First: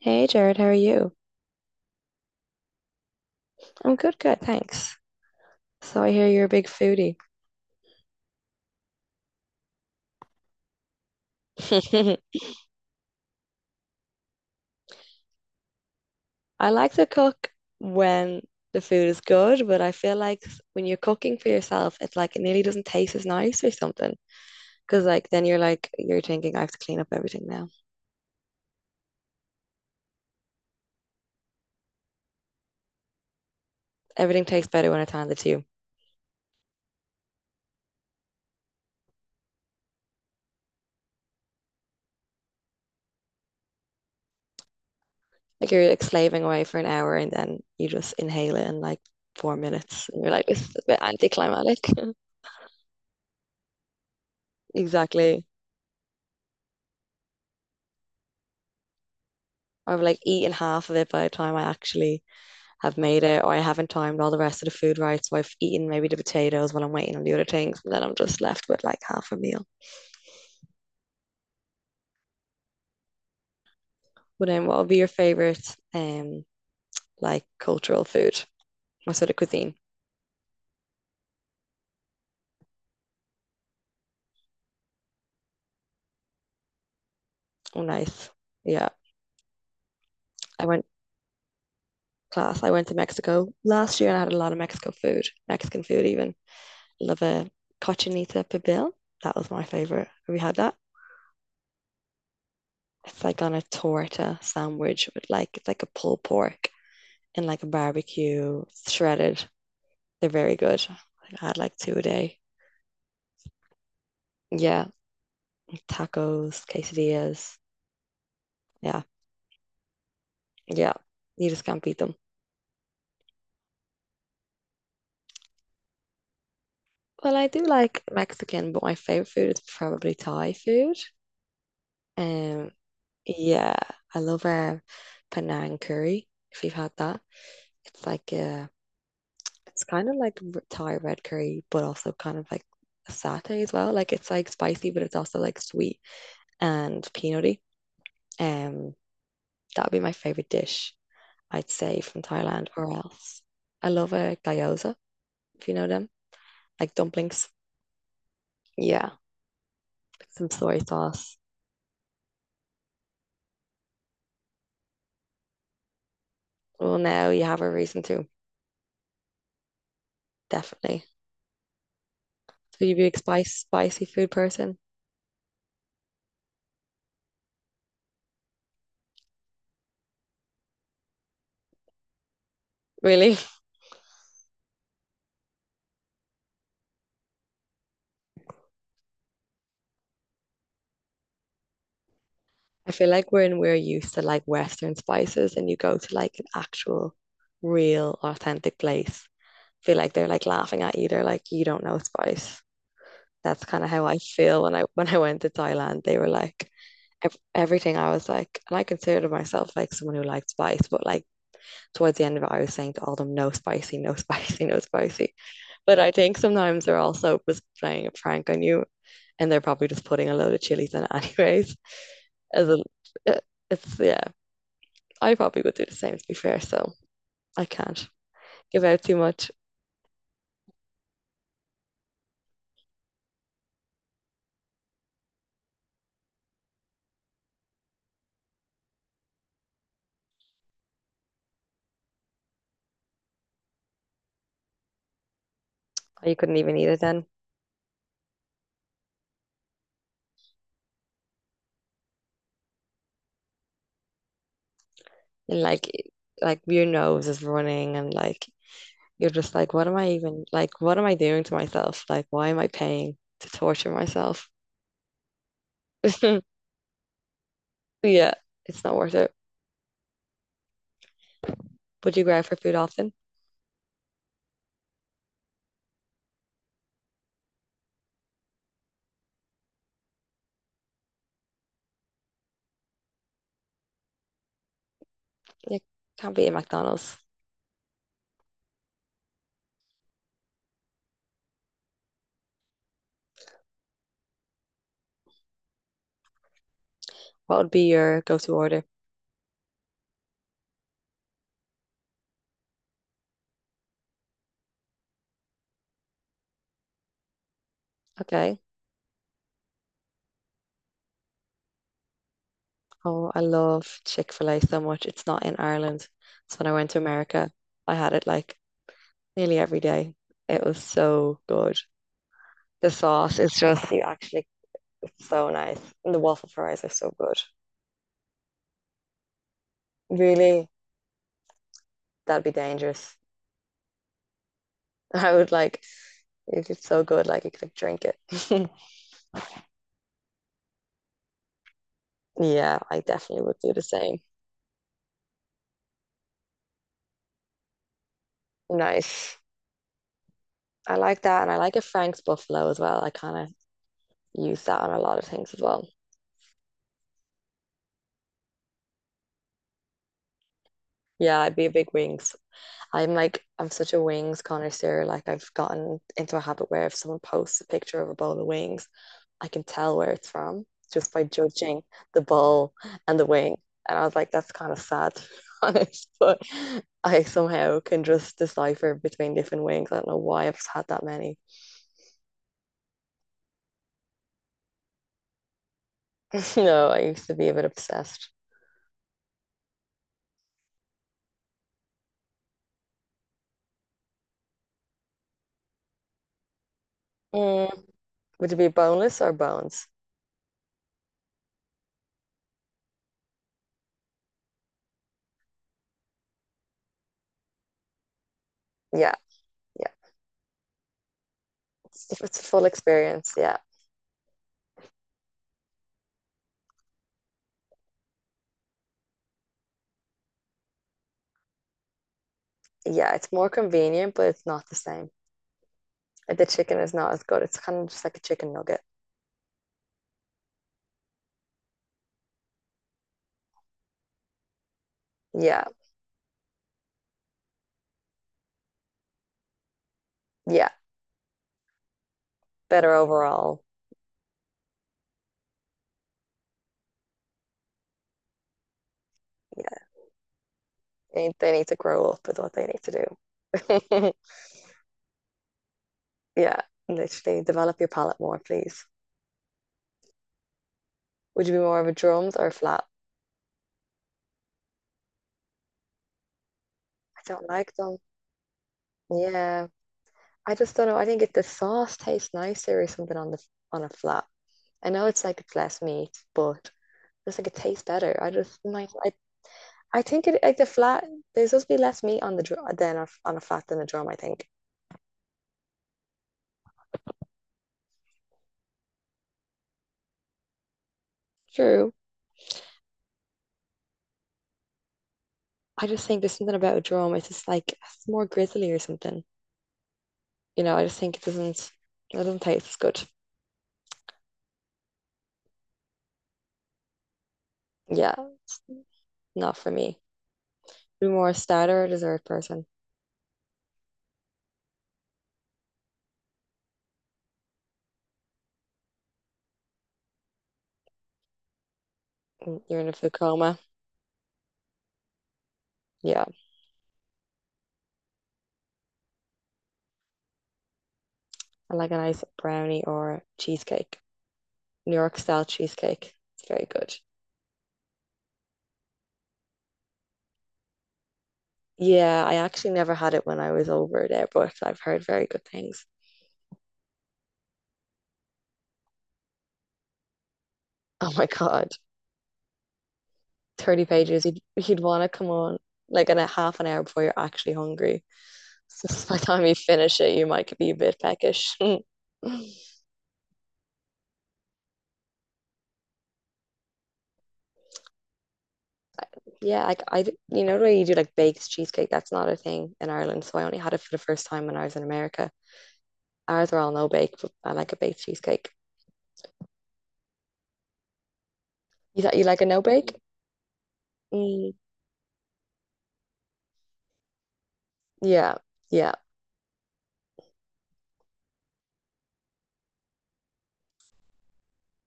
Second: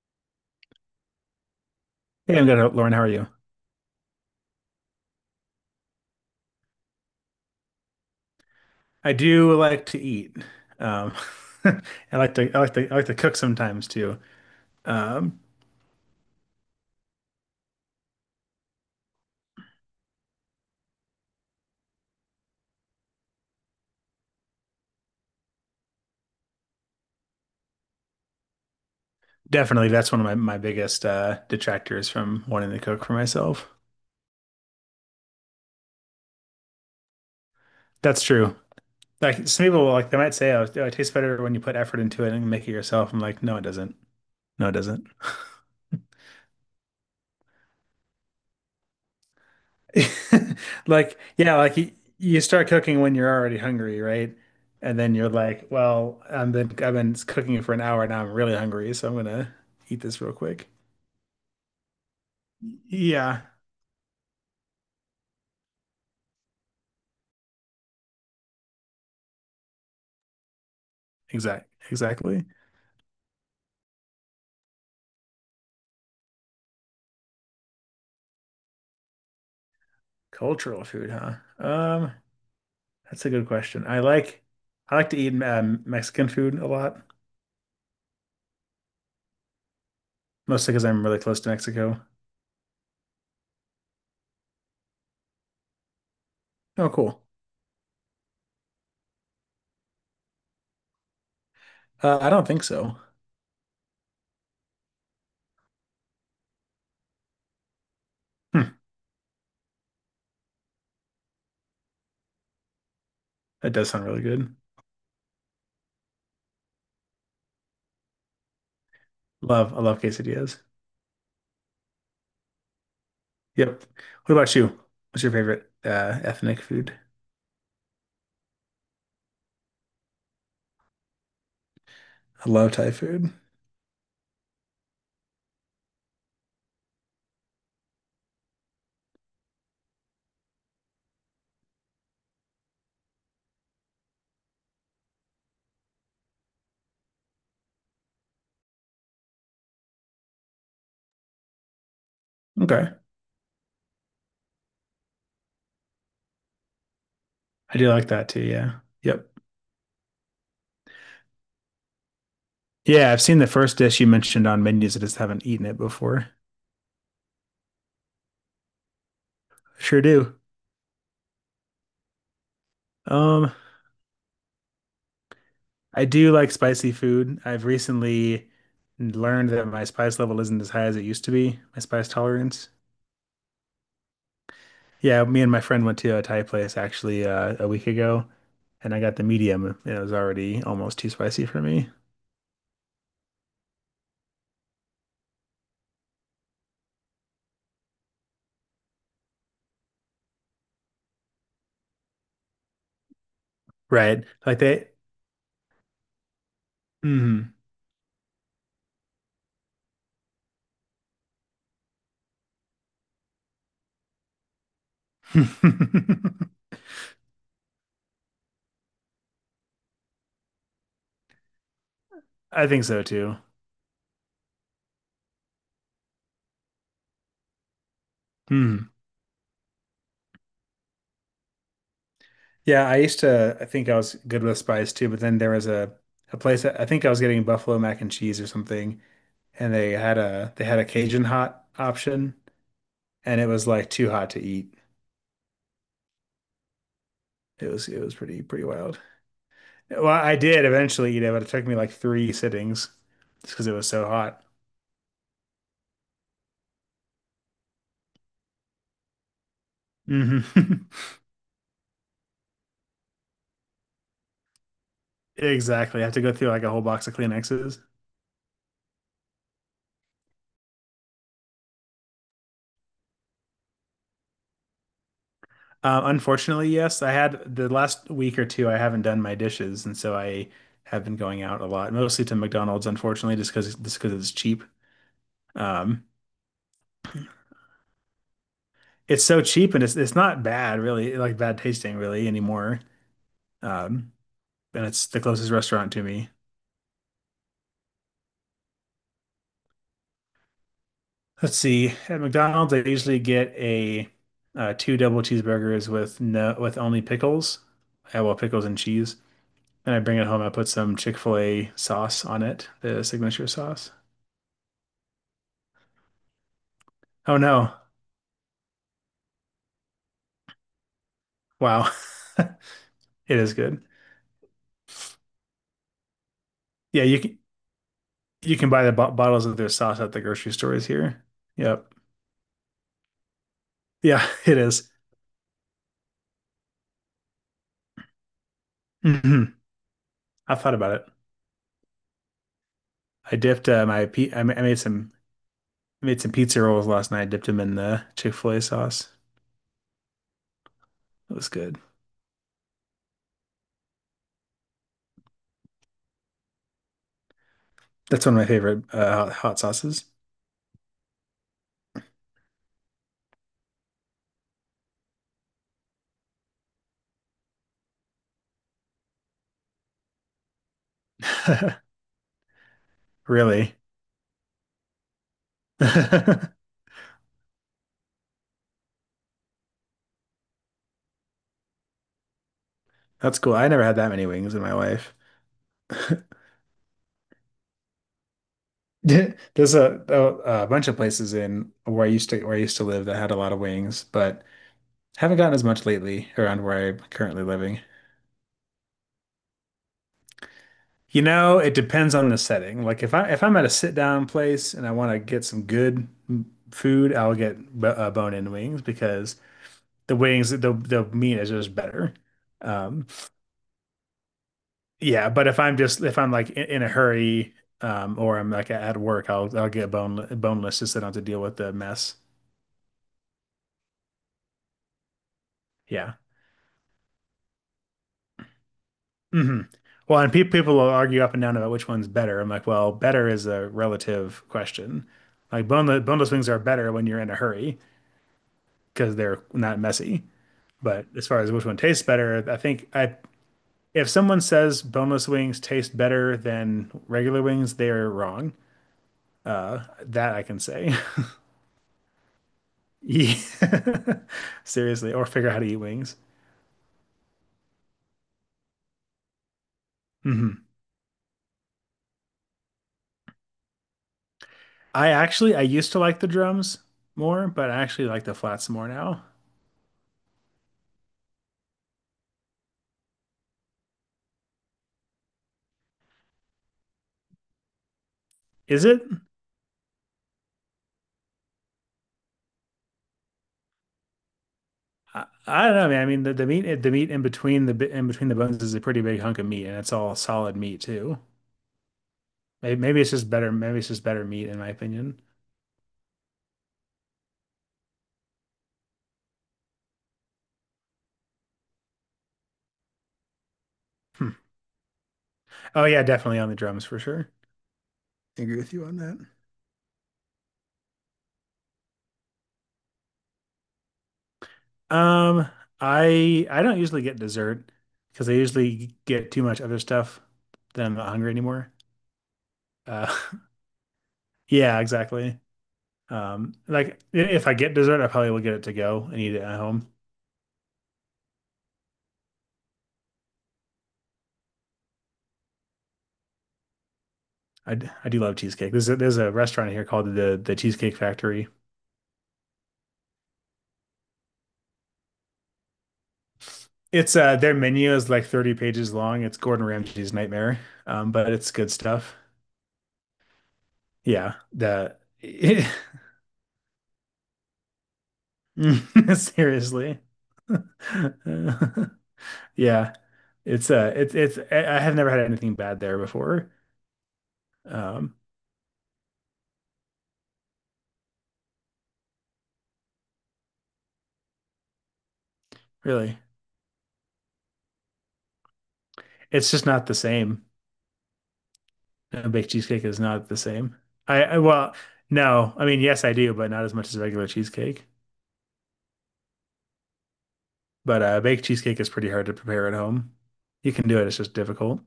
Hey Jared, how are you? Hey, I'm good, Lauren. How are you? I'm good, thanks. So I hear you're a big foodie. I do like to eat. Um, I I like to cook sometimes too. Um, I like to cook when the food is good, but I feel like when you're cooking for yourself, it's like it nearly doesn't taste as nice or something. Because like then you're thinking I have to clean up everything now. Definitely, that's one of my biggest detractors from wanting to cook for myself. Everything tastes better when it's handed to you. That's true. Like some people, like they might say, "Oh, it tastes better when you put effort into it and make it yourself." I'm like, no, it doesn't. No, it doesn't. Like you're like slaving away for an hour and then you just inhale it in like 4 minutes and you're like this is a bit Like, yeah, like anticlimactic. You start cooking when you're already hungry, right? And then you're Exactly. like, well, I've been cooking for an hour now. I'm really hungry, so I'm gonna I've eat like this real eaten quick. half of it by the time I actually have made Yeah, it or I haven't timed all the rest of the food right. So I've eaten maybe the potatoes while I'm waiting on the other things and then I'm just left with like half a meal. Exactly. But then what would be your favorite um like cultural food? What sort of cuisine? Cultural food, huh? That's a good question. I like to eat Mexican food a lot, Oh nice. Yeah. I mostly went because I'm really close to Mexico. class. I went to Mexico last year and I had a lot of Mexican food even. Oh, Love cool. a cochinita pibil. That was my favorite. Have you had that? I don't think so. It's like on a torta sandwich with like it's like a pulled pork and like a barbecue, Hmm, shredded. They're very good. Like, I had like two a day. that does sound really good. Yeah, tacos, quesadillas. Yeah, Love, I love quesadillas. yeah. You just can't beat them. Yep. What about you? What's your favorite ethnic food? Well, I do like Mexican, but my favorite food is probably Thai food. I Um, love Thai food. yeah, I love Penang curry. If you've had that, it's like it's kind of like Thai red curry, but also kind of like a satay as well. Like it's like spicy, but it's also like sweet and peanutty. Um, that would be my favorite dish. I'd say from Thailand Okay. or else. I love a gyoza, if you know them, like dumplings. I do like that too. Yeah. Yeah, Yep. with some soy sauce. Yeah, I've seen the first dish you mentioned on menus. I just haven't eaten it before. Well, now you have a reason to, Sure do. definitely. So you be a Um, spicy food person? I do like spicy food. I've recently learned that my spice level isn't as high as it used to be, my spice tolerance. Really? Yeah, me and my friend went to a Thai place actually a week ago, and I got the medium, and it was already almost too spicy for me. I feel like we're used to like Western spices and you go to like an actual, real, authentic place, feel like they're like laughing at you. They're like, you don't know spice. That's kind of how I Right. Like feel when I they, when I went to Thailand. They were like ev mm. everything. I was like, and I considered myself like someone who liked spice, but like towards the end of it, I was saying to all of them, no spicy, no spicy, no spicy. But I think sometimes they're also just playing a prank on you, and they're probably just putting a load of chilies in it anyways. I As a, think so too. eh, it's yeah, I probably would do the same to be fair. So I can't give Mhm. out too much. Yeah, I think I was good with spice too, but then there was a place that I think I was getting buffalo mac and cheese or something, and they had a Cajun hot option, and it was like too hot to eat. You couldn't even eat it then, It was pretty wild. Well, I did eventually eat it, but it took me like three sittings just because it was so hot. and like your nose is running and like you're just like, what am I Hmm. even like, what am I doing to myself? Like, why am I paying to torture myself? Exactly. I have to go through like a whole box of Kleenexes. Yeah, it's not worth it. Would you grab for food often? Unfortunately, yes. I had the last week or two, I haven't done my dishes, and so I have been going out a lot, mostly to McDonald's, unfortunately, just because it's cheap. You Um, can't be at McDonald's. it's so cheap, and it's not bad, really, like bad tasting, really anymore. Um, and it's the closest restaurant to me. What would be your go-to order? Let's see. At McDonald's, I usually get a two double cheeseburgers with no with only pickles. Yeah, well, Okay. pickles and cheese. And I bring it home. I put some Chick-fil-A sauce on it, the Oh, I signature sauce. love Chick-fil-A so much. It's not in Ireland. So when I went to Oh America, no. I had it like nearly every day. It was so good. Wow. The sauce It is is good. just, you actually, it's so nice. And the waffle fries are Yeah, so good. you can buy the bo bottles of their sauce at the grocery Really, stores here. Yep. that'd be dangerous. Yeah, it is. I would like, it's so good, like you could like, drink it. Mhm. I thought about it. Yeah, I I definitely would dipped do the my same. pe I ma- I made some pizza rolls last night. Dipped them in the Chick-fil-A sauce. Nice. I like It that. was And I like good. a Frank's Buffalo as well. I kind of use that on a lot of things as well. That's one of my favorite hot sauces. Yeah, I'd be a big wings. I'm such a wings connoisseur. Like, I've gotten into a habit where if someone posts a picture of a bowl of wings, I can tell where it's from just by judging the ball and the wing. Really? And I was like, that's kind of sad, to be honest. But That's I somehow can just decipher between different wings. I don't know why I've had that many. cool. I never had that many wings in my life. No, I used to be a bit obsessed. Yeah, there's a, a bunch of places in where I used to live that had a lot of wings, but haven't gotten as much lately around where I'm currently living. Mm, would it be boneless or bones? You know, it depends on the setting. Like if I'm at a sit down place and I want to get some good food, I'll get b bone-in wings Yeah, because yeah. The meat is just better. It's a full Um, experience. Yeah, yeah, but if I'm like in a hurry or I'm like at work, I'll get boneless just so I don't have to deal with the mess. yeah. It's more convenient, but it's not the same. Yeah. The chicken is not as good. It's kind of just like a chicken nugget. Hmm. Well, and pe people will argue up and down about which one's better. I'm like, well, better is a relative question. Yeah, Like boneless wings are better when you're in a hurry because they're not messy. yeah. But as far as which one tastes better, I think Better I overall. if someone says boneless wings taste better than regular wings, they're wrong. That I can say. They need to grow up with what they need to Yeah. do. Seriously, or figure out how to eat wings. Yeah, literally develop your palate more, please. Hmm. Would you be more of a drums or a flat? I used to like the drums I don't more, but like I them. actually like the flats more now. Yeah, I just don't know. I think if the sauce tastes nicer or something on the on a flat, I know it's like it's less meat, but it's like it tastes better. Is it? I think it like the flat. There's supposed to be less meat on the drum than a, on a flat than a drum. I think. I don't know, man. I mean, the meat in between the bones is a pretty big hunk of meat, and it's all solid meat too. True. Maybe, maybe it's just better. Maybe it's just better meat, in my opinion. I just think there's something about a drum. It's just like it's more grizzly or something. You know, I just think it doesn't taste as good. Hmm. Oh yeah, definitely on the drums for sure. Yeah, I agree it's with you on that. not for me. Be more a starter or a dessert person. Um, I don't usually get dessert because I usually get too much other stuff. Then I'm not hungry anymore. Mm, you're in a food Uh, coma. yeah, exactly. Yeah, Like if I get dessert, I probably will get it to go and eat it at home. I like a nice brownie or cheesecake. New York style cheesecake. It's very good. I do love cheesecake. There's a restaurant here called the Cheesecake Factory. Yeah, I actually never had it when I was over there, but I've heard very good things. It's their menu is like 30 pages long. It's Gordon Ramsay's nightmare. Oh my But it's God, good stuff. 30 pages. Yeah, You'd the want to come on like in a half an hour before you're actually hungry. So by the time you seriously. finish it, you might be a bit peckish. Yeah. It's it's I have never had anything bad there before. Um, Yeah, you know, when you do like baked cheesecake, that's not a thing in Ireland. So I only had it for the first time when I was in America. really. Ours are all no bake, but I like a baked cheesecake. It's just not the same. You thought you A like a baked no cheesecake bake? is not the same. I Really? Mm, well, no. I mean, yes, I do, but not as much as regular cheesecake. yeah, yeah. But baked cheesecake is pretty hard to prepare at home. You can do it, it's just difficult.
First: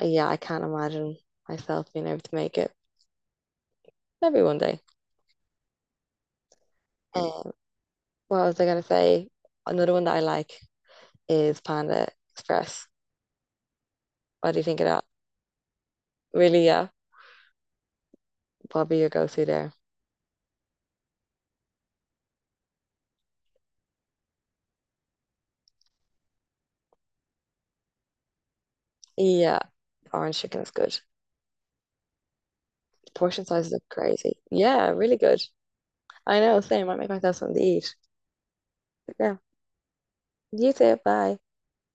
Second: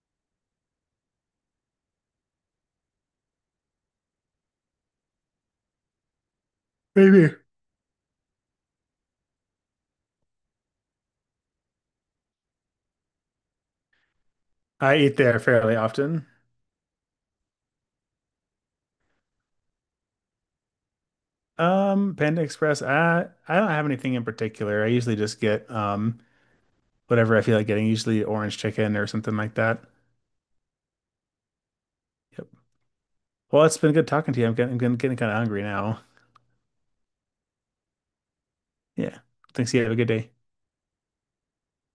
Yeah. I can't imagine myself being able to make it. Maybe one day. Maybe. Uh, what was I gonna say? Another one that I like is Panda Express. What do you think of I that? eat there fairly often. Really? Yeah, probably your go-to there. Panda Express, I don't have anything in particular. I usually just get whatever I feel like getting, usually orange chicken or something like Yeah, that. orange chicken is good. Yep. Portion Well, sizes it's are been good talking crazy. to you. Yeah, I'm really getting kind of good. hungry now. I know, same. I make myself something to eat. But Yeah. yeah. Thanks. You have a good day. You too. Bye.